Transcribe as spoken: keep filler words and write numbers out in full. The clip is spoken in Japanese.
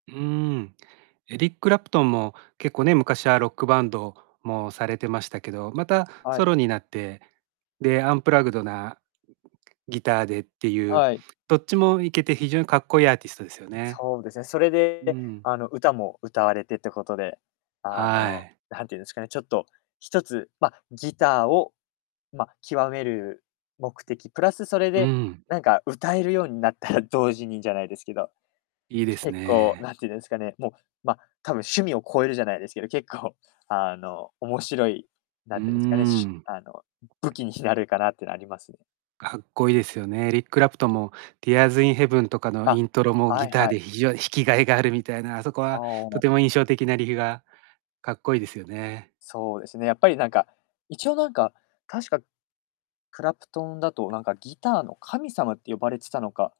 うーん。エリック・クラプトンも、結構ね、昔はロックバンドもされてましたけど、またはソい。ロになって、で、アンプラグドなギターでってゆう、はい。どっちもいけて、非常にかっこいいアーティストですよね。そうですね、それうで、ん。あの、歌も歌われてってことで、あはの、い。なんていうんですかね、ちょっとひとつ、ま、ギターを、ま、極める目的プラス、それうで、ん。なんか歌えるようになったら、同時にじゃないですけど、いいです結構ね。なんてんですかね、もう、ま、多分趣味を超えるじゃないですけど、結構、あの、面白い、うーなんてんですかね、しゅん。あの、武器になるかなってのありますね。かっこいいですよね、エリック・クラプトンも、ティアーズ・イン・ヘヴンとかのあ、イントロも、ギはいターはい。で非常に弾きがいがあるみたいな、あそこははとても印あ。象的なリフがかっこいいですよね。そうですね、やっぱりなんか、一応なんか、確か、クラプトンだと、なんかギターの神様って呼ばれてたのか